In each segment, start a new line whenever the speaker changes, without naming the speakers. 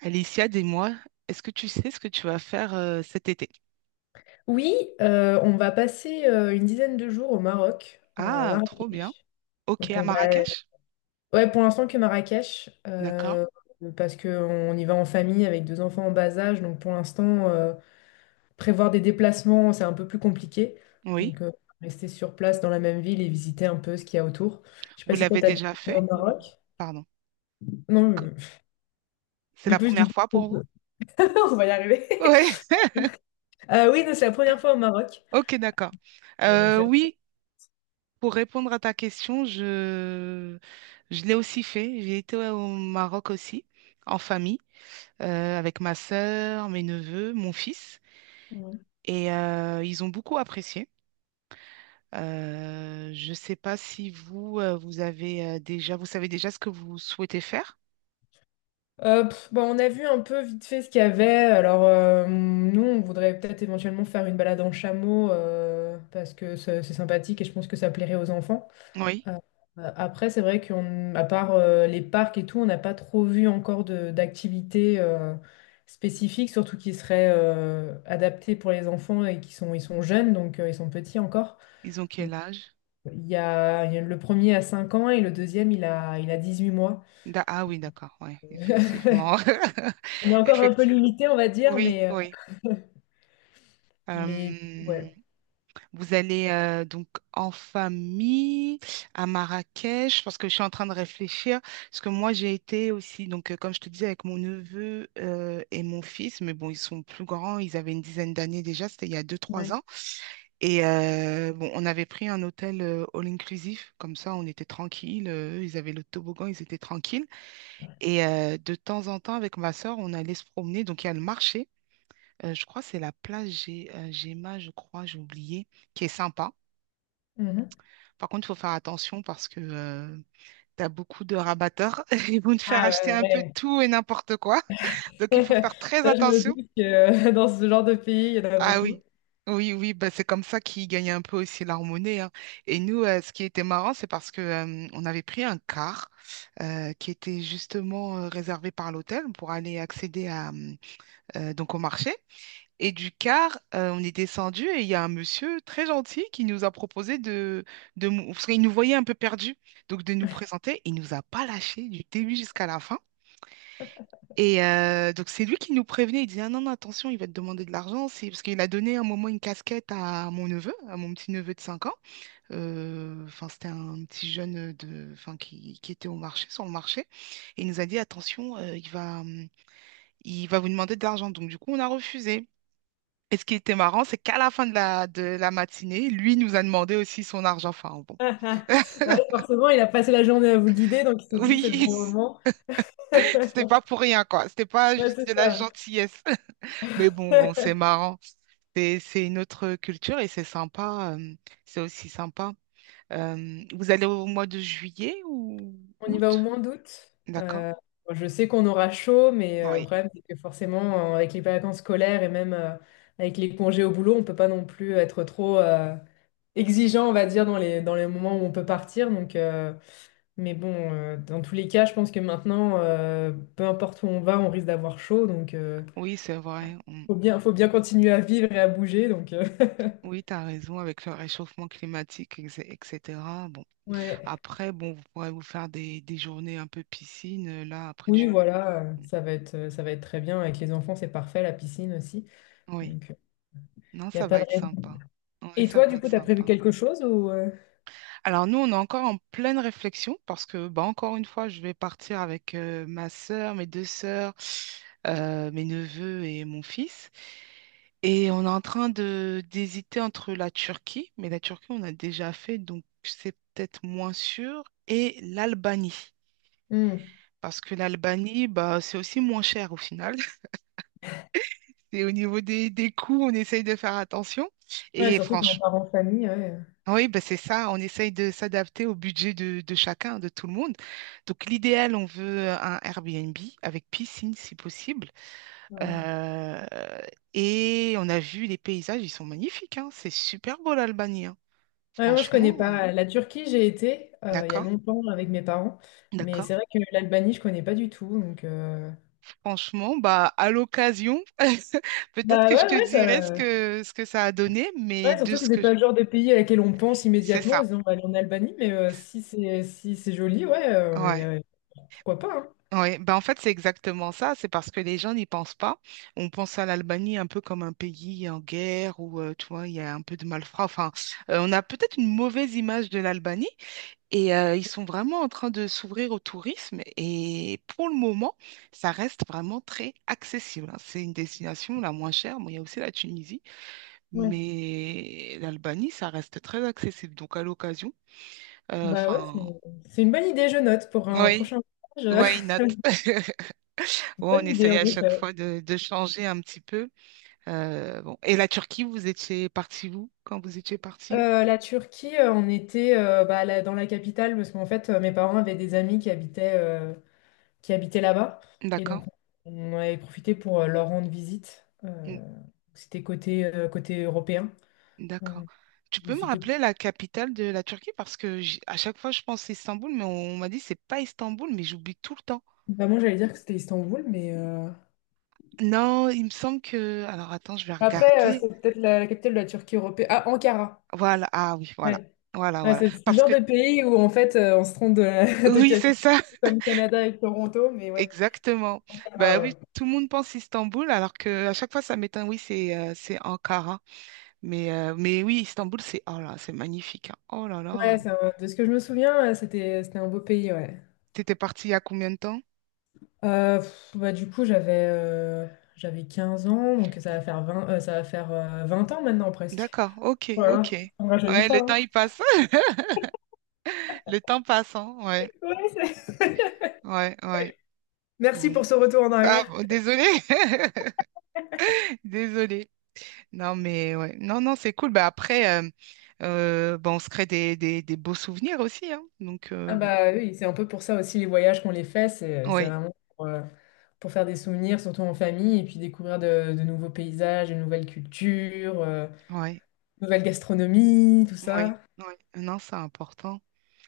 Alicia, dis-moi, est-ce que tu sais ce que tu vas faire cet été?
Oui, on va passer une dizaine de jours au Maroc, à
Ah, trop bien.
Marrakech.
Ok,
Donc
à
on va,
Marrakech?
ouais, pour l'instant que Marrakech,
D'accord.
parce qu'on y va en famille avec deux enfants en bas âge. Donc pour l'instant, prévoir des déplacements, c'est un peu plus compliqué.
Oui.
Donc rester sur place dans la même ville et visiter un peu ce qu'il y a autour. Je sais
Vous
pas si toi
l'avez
t'as déjà
déjà
été
fait?
au Maroc.
Pardon.
Non,
Co- C'est
du
la
coup je disais,
première fois pour vous?
on va y arriver.
Oui.
Oui, non, c'est la première fois au Maroc.
Ok, d'accord.
Euh, donc,
Euh,
c'est-
oui, pour répondre à ta question, je l'ai aussi fait. J'ai été au Maroc aussi, en famille, avec ma sœur, mes neveux, mon fils. Et ils ont beaucoup apprécié. Je ne sais pas si vous avez déjà, vous savez déjà ce que vous souhaitez faire.
Bah, on a vu un peu vite fait ce qu'il y avait. Alors, nous, on voudrait peut-être éventuellement faire une balade en chameau, parce que c'est sympathique et je pense que ça plairait aux enfants.
Oui.
Après, c'est vrai qu'on, à part les parcs et tout, on n'a pas trop vu encore d'activités spécifiques, surtout qui seraient adaptées pour les enfants et ils sont jeunes, donc ils sont petits encore.
Ils ont quel âge?
Il y a le premier à 5 ans et le deuxième, il a 18 mois.
Ah oui, d'accord, ouais, effectivement.
On est encore un peu
Effectivement.
limité, on va dire,
Oui,
mais, euh,
oui.
mais ouais.
Vous allez donc en famille à Marrakech, parce que je suis en train de réfléchir, parce que moi j'ai été aussi, donc comme je te disais, avec mon neveu et mon fils, mais bon, ils sont plus grands, ils avaient une dizaine d'années déjà, c'était il y a deux trois
Ouais.
ans. Et bon, on avait pris un hôtel all-inclusif, comme ça on était tranquille, eux, ils avaient le toboggan, ils étaient tranquilles. Et de temps en temps, avec ma soeur, on allait se promener, donc il y a le marché. Je crois que c'est la place Géma, je crois, j'ai oublié, qui est sympa.
Mhm.
Par contre, il faut faire attention parce que tu as beaucoup de rabatteurs. Ils vont te faire
Ah
acheter un peu de
ouais,
tout et n'importe quoi.
ouais.
Donc, il faut faire très
Ça, je me
attention.
dis que dans ce genre de pays, il y en a
Ah oui,
beaucoup.
oui, oui, bah, c'est comme ça qu'ils gagnent un peu aussi leur monnaie, hein. Et nous, ce qui était marrant, c'est parce que on avait pris un car qui était justement réservé par l'hôtel pour aller accéder à, donc au marché. Et du car, on est descendu et il y a un monsieur très gentil qui nous a proposé parce qu'il nous voyait un peu perdus, donc de nous présenter. Il nous a pas lâchés du début jusqu'à la fin. Et donc c'est lui qui nous prévenait. Il disait: ah non non, attention, il va te demander de l'argent, c'est parce qu'il a donné à un moment une casquette à mon neveu, à mon petit neveu de 5 ans. Enfin c'était un petit jeune de, enfin qui était au marché, sur le marché. Et il nous a dit attention, il va vous demander de l'argent. Donc du coup on a refusé. Et ce qui était marrant, c'est qu'à la fin de la, matinée, lui nous a demandé aussi son argent. Enfin, bon.
Bah oui, forcément, il a passé la journée à vous guider, donc il s'est dit, c'est le
Oui,
bon moment.
c'était pas pour rien, quoi. C'était pas
Ouais,
juste
c'est
de la
ça.
gentillesse. Mais bon, bon, c'est marrant. C'est une autre culture et c'est sympa. C'est aussi sympa. Vous allez au mois de juillet ou
On y va au
août?
mois d'août.
D'accord.
Euh, bon, je sais qu'on aura chaud, mais le
Oui,
problème, c'est que forcément, avec les vacances scolaires et même avec les congés au boulot, on peut pas non plus être trop exigeant, on va dire, dans les moments où on peut partir. Mais bon, dans tous les cas, je pense que maintenant, peu importe où on va, on risque d'avoir chaud.
oui, c'est vrai. Mm.
Faut bien, faut bien continuer à vivre et à bouger. Donc,
Oui, tu as raison avec le réchauffement climatique, etc. Bon,
ouais.
après, bon, vous pourrez vous faire des journées un peu piscine. Là, après,
Oui,
tu...
voilà, ça va être très bien. Avec les enfants, c'est parfait, la piscine aussi.
Oui,
Donc, il
non,
n'y a
ça
pas
va
de
être
raison.
sympa. Oui,
Et
ça
toi,
va
du
être
coup, t'as prévu
sympa.
quelque chose ou
Alors nous, on est encore en pleine réflexion parce que, bah, encore une fois, je vais partir avec ma sœur, mes deux sœurs, mes neveux et mon fils. Et on est en train de d'hésiter entre la Turquie, mais la Turquie, on a déjà fait, donc c'est peut-être moins sûr, et l'Albanie.
hmm.
Parce que l'Albanie, bah, c'est aussi moins cher au final. Et au niveau des, coûts, on essaye de faire attention.
Ouais,
Et
surtout quand on
franchement,
part en famille, ouais.
oui, ben c'est ça, on essaye de s'adapter au budget de chacun, de tout le monde. Donc l'idéal, on veut un Airbnb avec piscine si possible.
Ouais.
Euh, et on a vu les paysages, ils sont magnifiques, hein. C'est super beau l'Albanie, hein.
Ouais, moi, je
Franchement,
connais pas la Turquie, j'ai été il y a
d'accord,
longtemps avec mes parents, mais
d'accord.
c'est vrai que l'Albanie, je connais pas du tout.
Franchement, bah à l'occasion, peut-être
Bah
que je
ouais,
te
ouais,
dirai ce
ça.
que, ce que ça a donné, mais
Ouais,
de
surtout que
ce
c'est
que...
pas le genre de pays à laquelle on pense
C'est
immédiatement en se
ça,
disant on va aller en Albanie, mais si c'est joli, ouais,
ouais.
pourquoi pas, hein.
Oui, ben en fait, c'est exactement ça. C'est parce que les gens n'y pensent pas. On pense à l'Albanie un peu comme un pays en guerre où, tu vois, il y a un peu de malfrats. Enfin, on a peut-être une mauvaise image de l'Albanie et ils sont vraiment en train de s'ouvrir au tourisme. Et pour le moment, ça reste vraiment très accessible, hein. C'est une destination la moins chère. Bon, il y a aussi la Tunisie,
Ouais.
mais l'Albanie, ça reste très accessible. Donc, à l'occasion,
Bah ouais, c'est
enfin,
c'est une bonne idée, je note, pour un
oui,
prochain voyage.
why not? Ouais, on
Bonne idée,
essaye
en
à chaque
effet.
fois de changer un petit peu. Bon. Et la Turquie, vous étiez parti vous quand vous étiez parti?
La Turquie, on était dans la capitale parce qu'en fait, mes parents avaient des amis qui habitaient là-bas. Et
D'accord.
donc, on avait profité pour leur rendre visite.
Mm.
C'était côté, côté européen.
D'accord.
Euh,
Tu peux me
c'était-
rappeler la capitale de la Turquie parce que à chaque fois je pense Istanbul, mais on, m'a dit c'est pas Istanbul, mais j'oublie tout le temps.
Bah, moi, j'allais dire que c'était Istanbul, mais.
Non, il me semble que. Alors attends, je vais
Après,
regarder.
c'est peut-être la capitale de la Turquie européenne. Ah, Ankara.
Voilà. Ah oui, voilà.
Ouais.
Voilà,
Ouais,
voilà.
c'est le
Parce
genre
que
de pays où, en fait, on se trompe de
oui, c'est
capitale,
ça.
comme Canada et Toronto, mais ouais.
Exactement.
Ankara,
Ben oui,
ouais.
tout le monde pense Istanbul alors que à chaque fois ça m'étonne. Oui, c'est Ankara. Mais oui, Istanbul, c'est oh là, c'est magnifique, hein. Oh là
Ouais,
là.
de ce que je me souviens, c'était un beau pays, ouais.
T'étais parti il y a combien de temps?
Bah, du coup, j'avais 15 ans, donc ça va faire 20 ans maintenant, presque.
D'accord, ok, ok.
Voilà, on ne rajeunit
Ouais, le
pas,
temps
hein.
il passe. Le temps passe, hein. Ouais,
Ouais,
ouais, ouais.
merci
Bon.
pour ce retour en
Ah,
arrière.
bon, désolé. Désolé. Non, mais ouais. Non, non, c'est cool. Bah, après, bah, on se crée des, des beaux souvenirs aussi, hein. Donc,
Ah
bon.
bah oui, c'est un peu pour ça aussi les voyages qu'on les fait, c'est
Oui,
vraiment pour faire des souvenirs, surtout en famille, et puis découvrir de nouveaux paysages, de nouvelles cultures,
oui,
nouvelle gastronomie, tout
oui,
ça.
oui. Non, c'est important.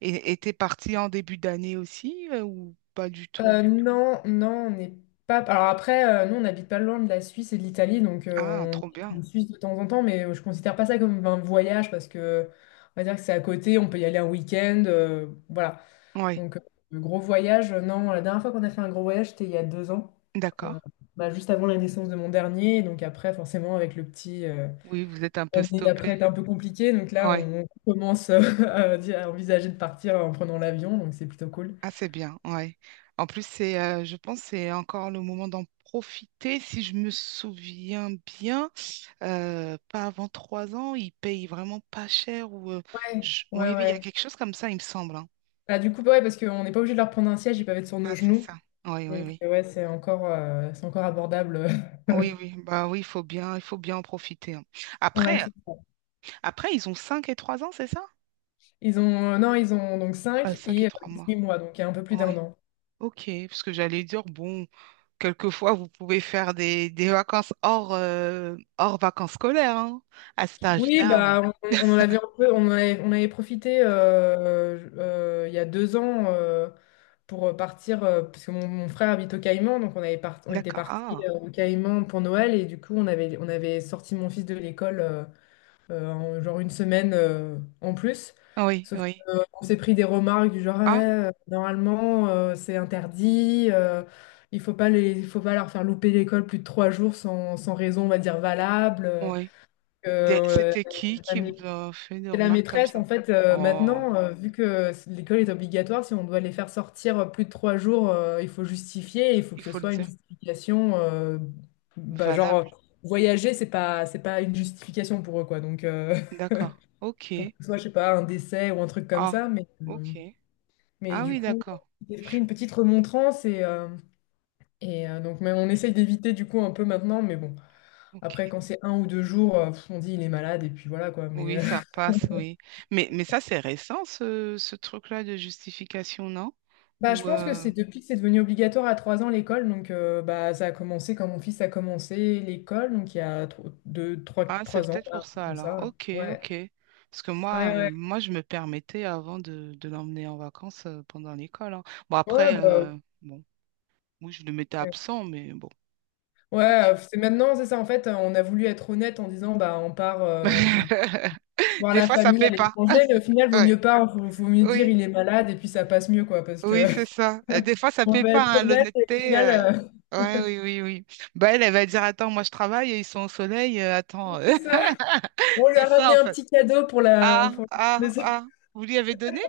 Et t'es parti en début d'année aussi, ou pas du tout?
Non, non, on n'est pas. Alors après, nous, on n'habite pas loin de la Suisse et de l'Italie, donc
Ah,
on
trop
on
bien.
en Suisse de temps en temps, mais je considère pas ça comme un voyage parce que on va dire que c'est à côté, on peut y aller un week-end, voilà.
Ouais.
Donc, euh, le gros voyage, non, la dernière fois qu'on a fait un gros voyage, c'était il y a 2 ans,
D'accord.
euh, bah, juste avant la naissance de mon dernier, donc après, forcément, avec le petit.
Oui, vous êtes un peu
L'année
stoppé.
d'après est un peu compliquée, donc là,
Ouais.
on commence à envisager de partir en prenant l'avion, donc c'est plutôt cool.
Ah, c'est bien. Ouais. En plus, je pense que c'est encore le moment d'en profiter. Si je me souviens bien, pas avant trois ans, ils payent vraiment pas cher ou.
Ouais, ouais,
Oui, oui, il y a
ouais.
quelque chose comme ça, il me semble, hein.
Bah, du coup, ouais, parce qu'on n'est pas obligé de leur prendre un siège, ils peuvent être sur
Ah,
nos
c'est
genoux.
ça. Oui, oui, oui.
Ouais, c'est encore abordable.
Oui, oui. Bah oui, il faut bien en profiter, hein.
Ouais,
Après,
c'est ça.
ils ont 5 et 3 ans, c'est ça?
Ils ont, non, ils ont donc 5
5
et
et 3 mois.
18 mois, donc il y a un peu plus d'un
Oui.
an.
Ok. Parce que j'allais dire, bon. Quelquefois, vous pouvez faire des, vacances hors, hors vacances scolaires, hein, à cet
Oui,
âge-là, bon.
bah, on en avait un peu, on avait profité il y a deux ans, pour partir, parce que mon frère habite au Caïman, donc on était parti
D'accord.
au Caïman pour Noël, et du coup, on avait sorti mon fils de l'école en genre une semaine, en plus.
Ah, oui,
Sauf
oui.
qu'on s'est pris des remarques du genre, ouais,
Ah,
normalement, c'est interdit, il faut pas leur faire louper l'école plus de 3 jours sans raison, on va dire, valable.
oui.
Euh,
C'était
la
qui vous
mait-
a fait des
la
remarques comme
maîtresse, en
ça?
fait,
Oh,
maintenant, vu l'école est obligatoire, si on doit les faire sortir plus de 3 jours, il faut justifier, il faut
il
que ce
faut le
soit une
dire.
justification. Bah, genre,
Valable.
voyager, c'est pas une justification pour eux, quoi. Donc,
D'accord.
faut que
OK.
ce soit, je sais pas, un décès ou un truc comme
Ah,
ça. Mais, euh,
OK.
mais
Ah
du
oui,
coup,
d'accord.
si j'ai pris une petite remontrance mais on essaye d'éviter, du coup, un peu maintenant, mais bon. Après,
OK.
quand c'est 1 ou 2 jours, on dit il est malade et puis voilà quoi.
Oui, ça passe, oui. Mais ça, c'est récent, ce truc-là de justification, non?
Bah, je
Ou...
pense que
euh,
c'est depuis que c'est devenu obligatoire à 3 ans l'école. Bah, ça a commencé quand mon fils a commencé l'école, donc il y a 2, trois,
Ah, c'est
trois ans,
peut-être
voilà, un
pour
truc
ça
comme
alors.
ça.
Ok,
Ouais,
ok. Parce que
ouais,
moi, euh,
ouais.
moi, je me permettais avant de, l'emmener en vacances pendant l'école, hein. Bon,
Ouais,
après,
bah,
bon, oui, je le mettais
ouais.
absent, mais bon,
Ouais,
ok.
c'est maintenant, c'est ça. En fait, on a voulu être honnête en disant, bah, on part voir
Des
la
fois, ça
famille à
paie pas.
l'étranger, mais au final, vaut
Ouais.
mieux pas, vaut mieux dire
Oui,
il est malade et puis ça passe mieux, quoi, parce que
oui, c'est ça. Des fois, ça
on
paie
va être
pas, hein,
honnête et au
l'honnêteté.
final,
Ouais, oui, oui, oui. Bah, elle va dire, attends, moi, je travaille, ils sont au soleil, attends.
c'est ça. On lui
C'est
a
ça,
ramené
en
un
fait.
petit cadeau pour la.
Ah, ah, ah. Vous lui avez donné?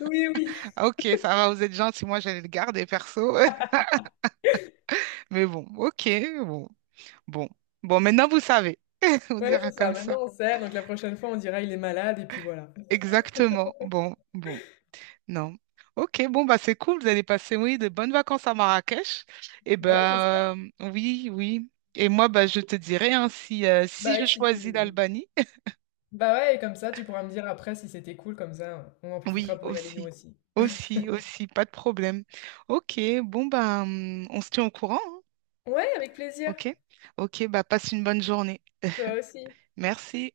Oui, oui.
Ah, Ok, ça va, vous êtes gentil. Moi, j'allais le garder, perso. Mais bon, ok, bon, bon. Bon, maintenant vous savez, on
Ouais,
dira
c'est ça.
comme ça.
Maintenant, on sait. Donc la prochaine fois, on dira il est malade et puis voilà.
Exactement. Bon, bon, non. Ok, bon, bah c'est cool, vous allez passer, oui, de bonnes vacances à Marrakech. Et
Bah ouais, j'espère.
ben, oui, oui. Et moi, bah, je te dirai, hein, si
Bah
je
oui, si
choisis
tu.
l'Albanie,
Bah ouais, et comme ça, tu pourras me dire après si c'était cool comme ça. On en profitera
oui,
pour y aller nous
aussi.
aussi.
Aussi, aussi, pas de problème. Ok, bon, bah, on se tient au courant, hein,
Ouais, avec plaisir.
ok? Ok, bah, passe une bonne journée.
Toi aussi.
Merci.